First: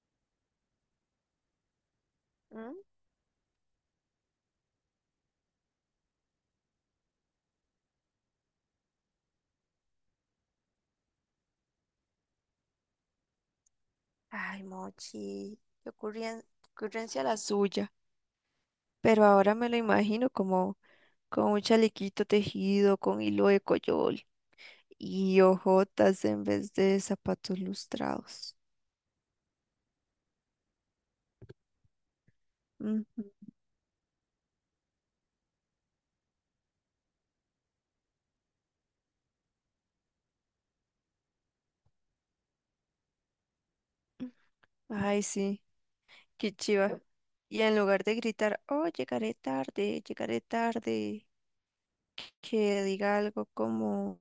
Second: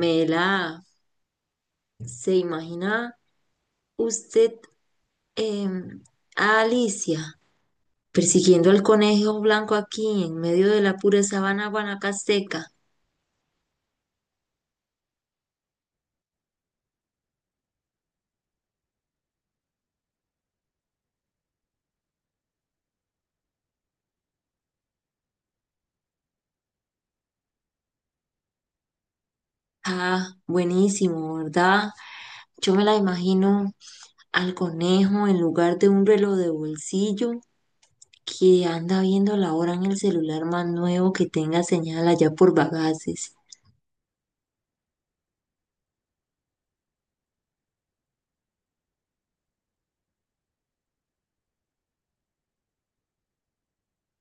Mela, ¿se ¿Mm? imagina usted em, a Alicia persiguiendo al conejo blanco aquí en medio de la pura sabana guanacasteca? Ay, Mochi, ocurrencia la suya. Pero ahora me lo imagino como con un chalequito tejido, con hilo de coyol y ojotas en vez de zapatos lustrados. Ah, buenísimo, ¿verdad? Yo me la Ujú. imagino al conejo en lugar de un reloj de bolsillo que anda viendo la hora en el celular más nuevo que tenga señal allá por Bagaces. Ay, sí, qué chiva. Y en lugar de gritar, oh, llegaré tarde, que diga algo como...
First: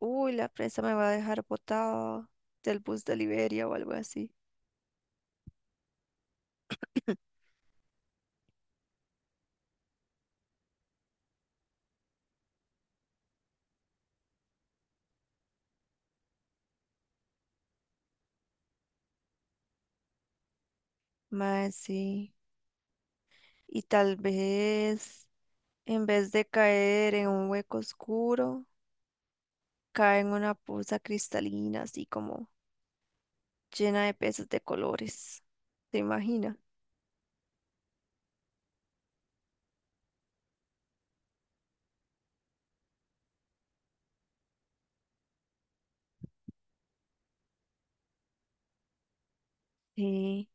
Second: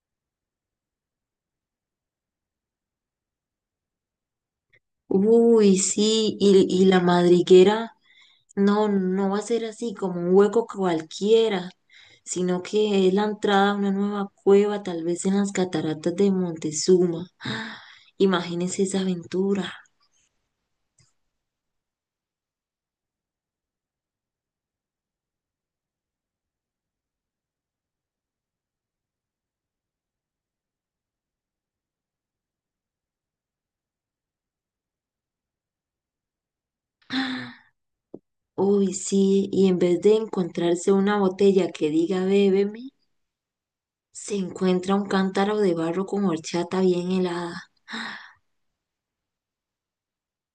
Uy, la prensa me va a dejar botada del bus de Liberia o algo así. Uy, sí, y la madriguera. No, no va a ser así como un hueco cualquiera, sino que es la entrada a una nueva cueva, tal vez en las cataratas de Montezuma. ¡Ah! Imagínense esa aventura. Mae, sí. Y tal vez, en vez de caer en un hueco oscuro, cae en una poza cristalina, así como llena de peces de colores. ¿Te imaginas? Uy, sí, y en vez de encontrarse una botella que diga bébeme, se encuentra un cántaro de barro con horchata bien helada. Sí,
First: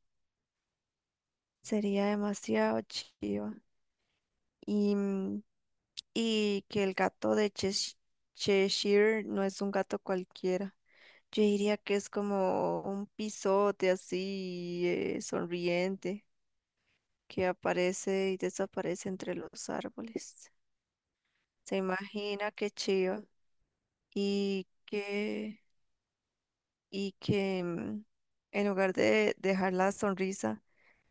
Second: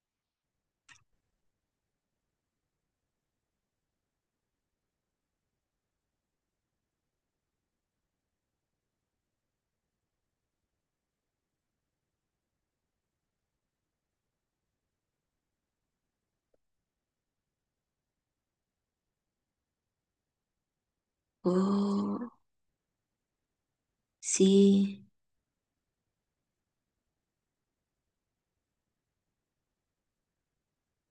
sería demasiado chiva. Y mm, y que el gato de Cheshire no es un gato cualquiera. Yo diría que es como un pisote así, sonriente, que aparece y desaparece entre los árboles. Se Oh, imagina qué chiva y sí, que y que en lugar de dejar la sonrisa,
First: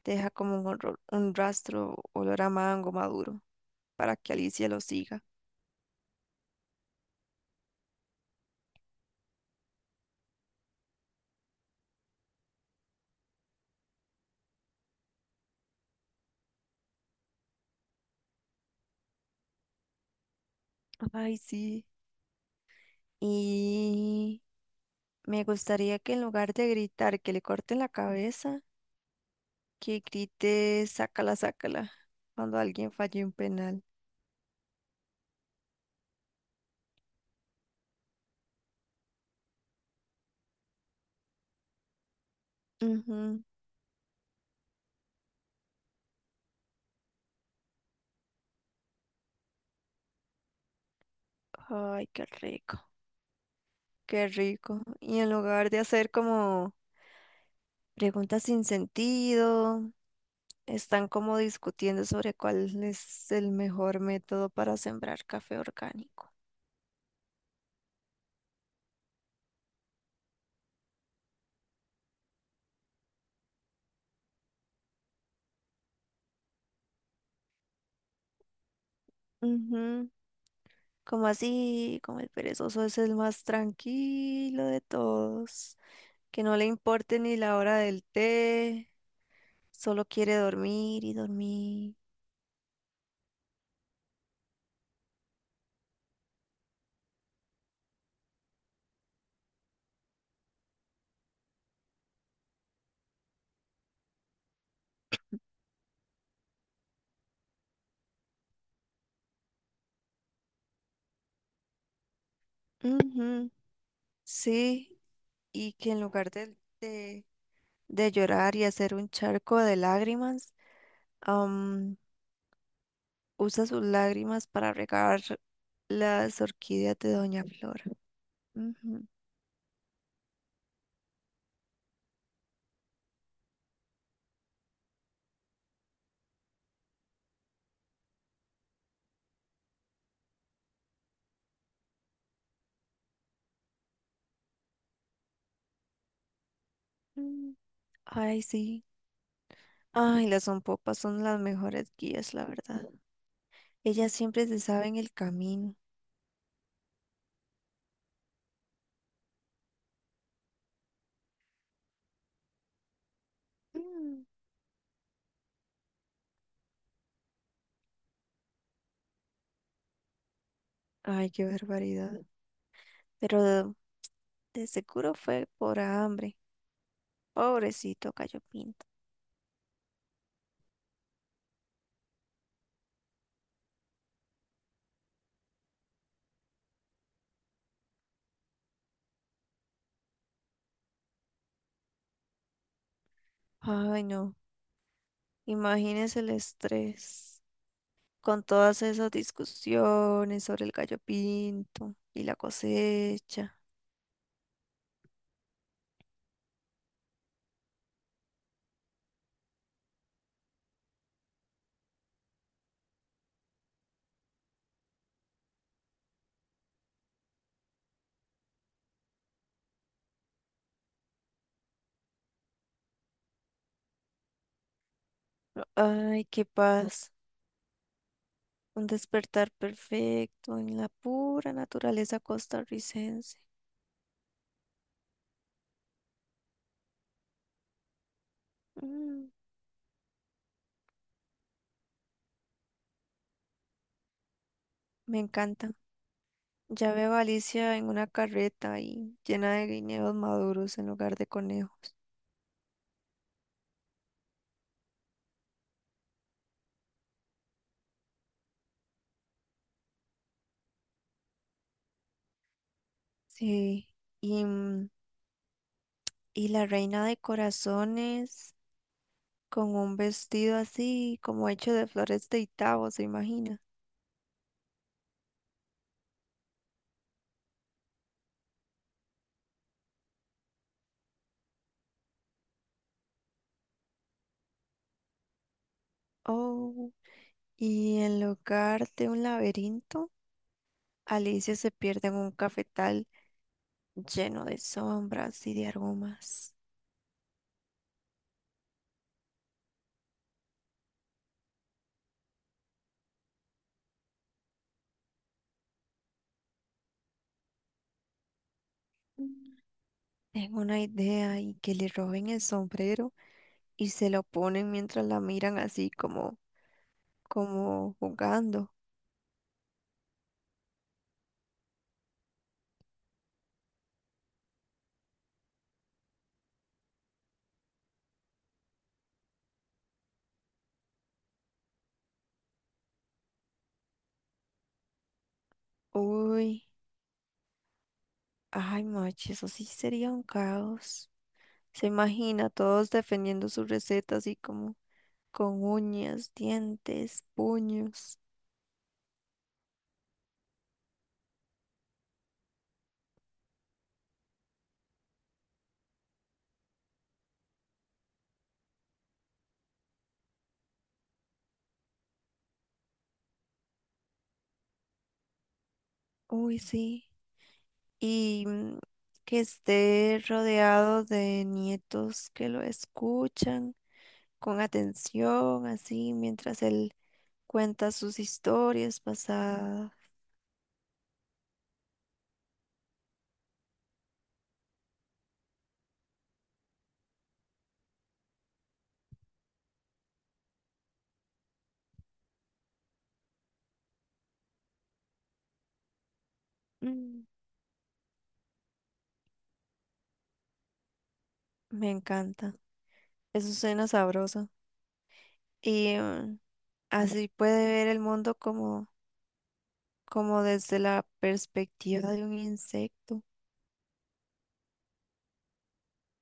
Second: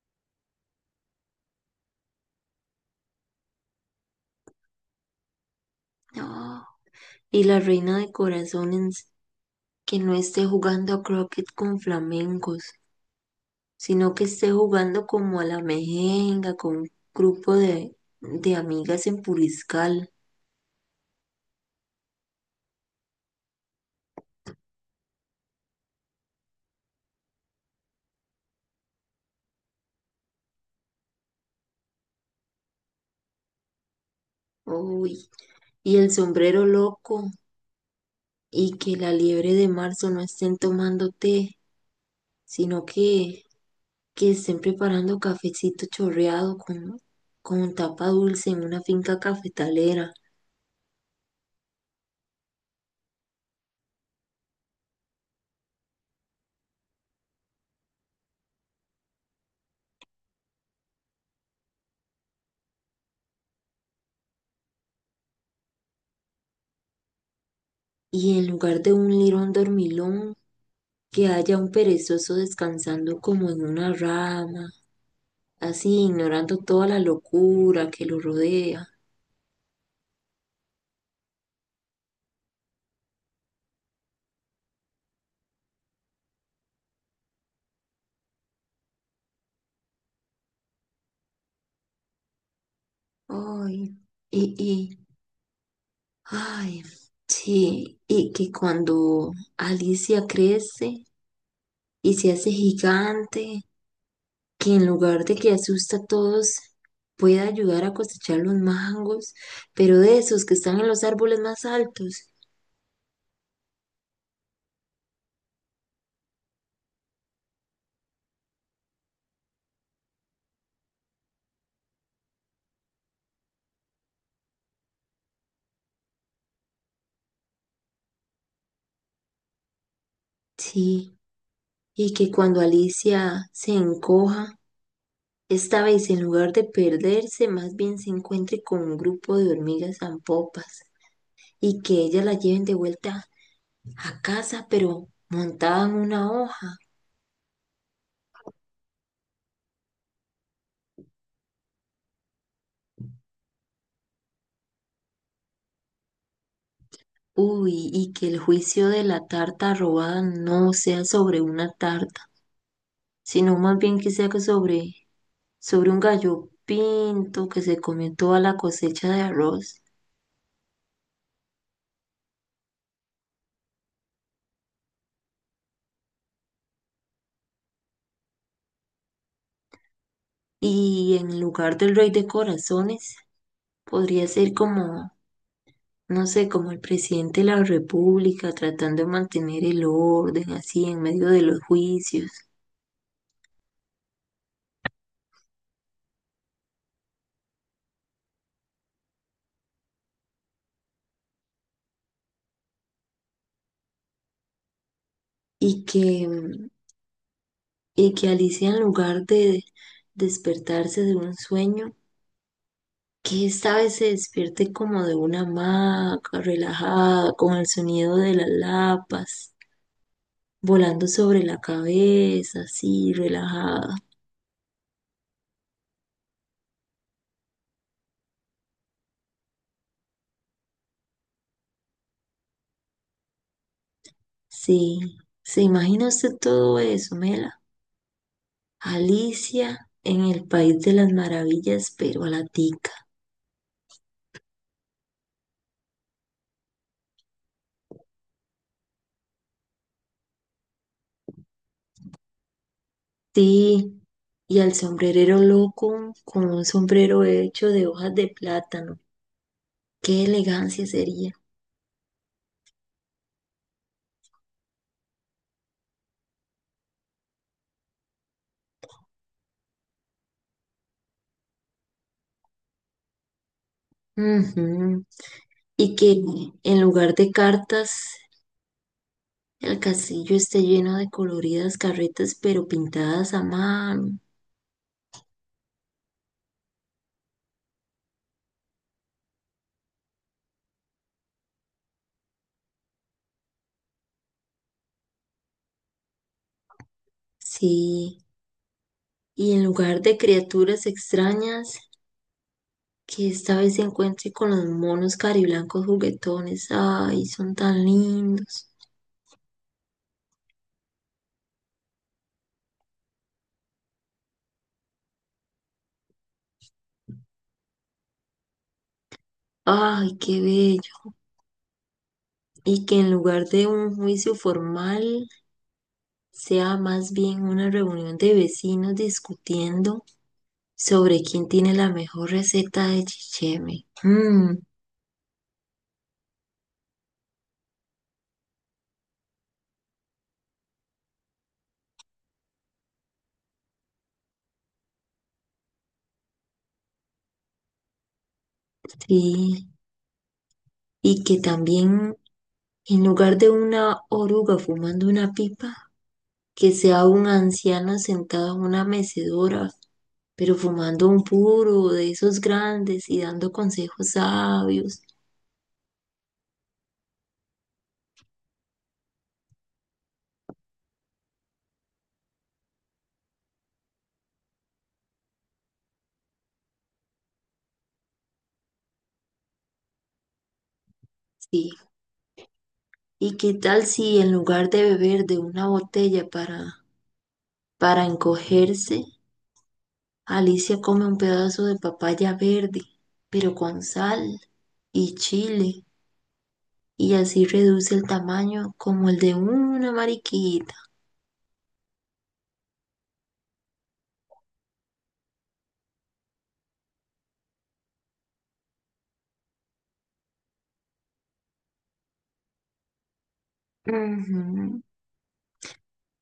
deja como un, un rastro olor a mango maduro para que Alicia lo siga. no. Y la reina de corazones que no esté jugando a croquet con flamencos, sino que esté jugando como a la mejenga con un grupo de amigas en Puriscal. Ay, sí. Y me gustaría que en lugar de gritar que le corten la cabeza, que grite sácala, sácala cuando alguien falle un penal. Uy, y el sombrero loco, y que la liebre de marzo no estén tomando té, sino Ujú. que, que estén preparando cafecito chorreado con tapa dulce en una finca cafetalera, Ay, qué rico. Qué rico. Y en lugar de hacer como preguntas sin sentido, están como discutiendo sobre cuál es el mejor método para sembrar café orgánico. y en lugar de un lirón dormilón, que haya un perezoso descansando como en una rama, así ignorando toda la locura que lo rodea. Ujú. Como así, como el perezoso es el más tranquilo de todos, que no le importe ni la hora del té, solo quiere dormir y dormir. Ay, y, y, ay, sí, y que cuando Alicia crece y se hace gigante, que en lugar de que asusta a todos, pueda ayudar a cosechar los mangos, pero de esos que están en los árboles más altos. Ujú. Sí, y que en lugar de té de llorar y hacer un charco de lágrimas, usa sus lágrimas para regar las orquídeas de Doña Flora. Ujú. Sí, y que cuando Alicia se encoja, esta vez en lugar de perderse, más bien se encuentre con un grupo de hormigas zampopas y que ellas la lleven de vuelta a casa, pero montada en una hoja. Mm, ay, sí. Ay, las zompopas son las mejores guías, la verdad. Ellas siempre se saben el camino. Uy, y que el juicio de la tarta robada no sea sobre una tarta, sino más bien que Mm, sea sobre un gallo pinto que se comió toda la cosecha de arroz. ay, qué barbaridad. Pero de, de seguro fue por hambre. Pobrecito Gallo Pinto. Y en lugar del rey de corazones, podría ser como, no sé, como el presidente de la república tratando de mantener el orden así en medio de los juicios. Ay, no. Imagínese el estrés con todas esas discusiones sobre el Gallo Pinto y la cosecha. Y y que Alicia en lugar de despertarse de un sueño, que esta vez se despierte como de una hamaca, relajada, con el sonido de las lapas, volando sobre la cabeza, así, relajada. Ay, qué paz. Un despertar perfecto en la pura naturaleza costarricense. Sí, ¿se imagina usted todo eso, Mela? Mm, Alicia en el país de las maravillas, pero a la tica. me encanta. Ya veo a Alicia en una carreta y llena de guineos maduros en lugar de conejos. Sí, y al sombrerero loco con un sombrero hecho de hojas de plátano. ¡Qué elegancia sería! Sí. Y, mm, y la reina de corazones con un vestido así como hecho de flores de Itabo, ¿se imagina? Ujú. Y que en lugar de cartas, el castillo esté lleno de coloridas carretas, pero pintadas a mano. Oh. Y en lugar de un laberinto, Alicia se pierde en un cafetal lleno de sombras y de aromas. Sí. Y en lugar de criaturas extrañas, que esta vez se encuentre con los monos cariblancos juguetones. Ay, son tan lindos. Tengo una idea y que le roben el sombrero y se lo ponen mientras la miran como jugando. Ay, qué bello. Y que en lugar de un juicio formal, sea más bien una reunión de vecinos discutiendo sobre quién tiene la mejor receta de chicheme. Mm, Uy, ay, macho, eso sí sería un caos. Se imagina todos defendiendo su receta así como con uñas, dientes, puños. sí, y que también en lugar de una oruga fumando una pipa, que sea un anciano sentado en una mecedora, pero fumando un puro de esos grandes y dando consejos sabios. Uy, sí. Y mm, que esté rodeado de nietos que lo escuchan con atención, así mientras él cuenta sus historias pasadas. Sí, ¿y qué tal si en lugar de beber de una botella para encogerse, Alicia come un pedazo de papaya verde, pero con sal y chile? Y Mm, así reduce el tamaño como el de una mariquita. me encanta. Eso suena sabroso. Y mm, así puede ver el mundo como, como desde la perspectiva de un insecto. Ujú.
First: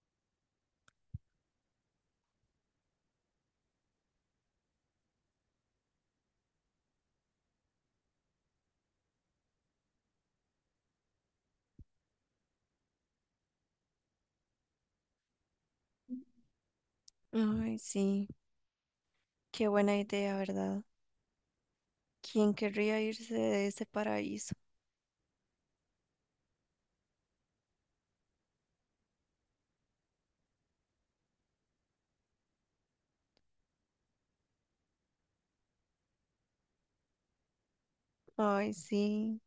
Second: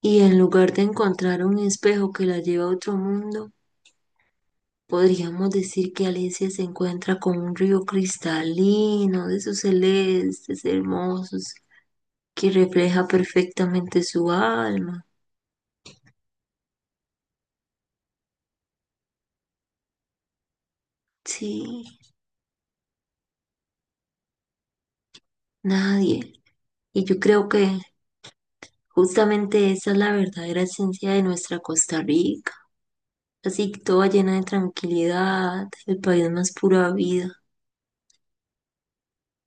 Y en lugar de encontrar un espejo que la lleva a otro mundo, podríamos decir que Alicia se encuentra con un río cristalino de sus celestes hermosos que refleja perfectamente su alma. Ay, sí, qué buena idea, ¿verdad? Sí, ¿Quién querría irse de ese paraíso? nadie. Y yo creo que justamente esa es la verdadera esencia de nuestra Costa Rica. Así toda llena de tranquilidad, el país más pura vida. Ay, sí,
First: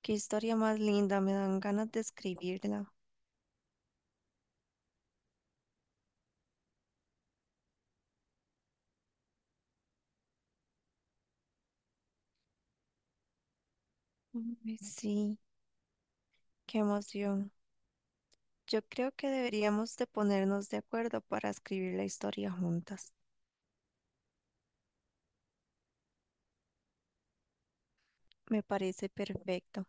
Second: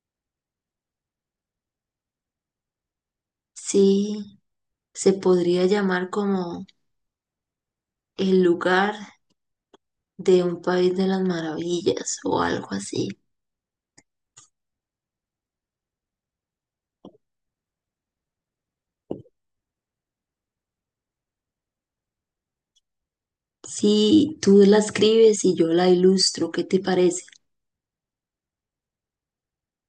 qué historia más linda, me dan ganas de escribirla. Sí, se podría llamar como el lugar de un país de las maravillas o algo así. Ay, sí, qué emoción. Yo creo que deberíamos de ponernos de acuerdo para escribir la historia juntas. Sí, tú la escribes y yo la ilustro, ¿qué te parece? Me parece perfecto.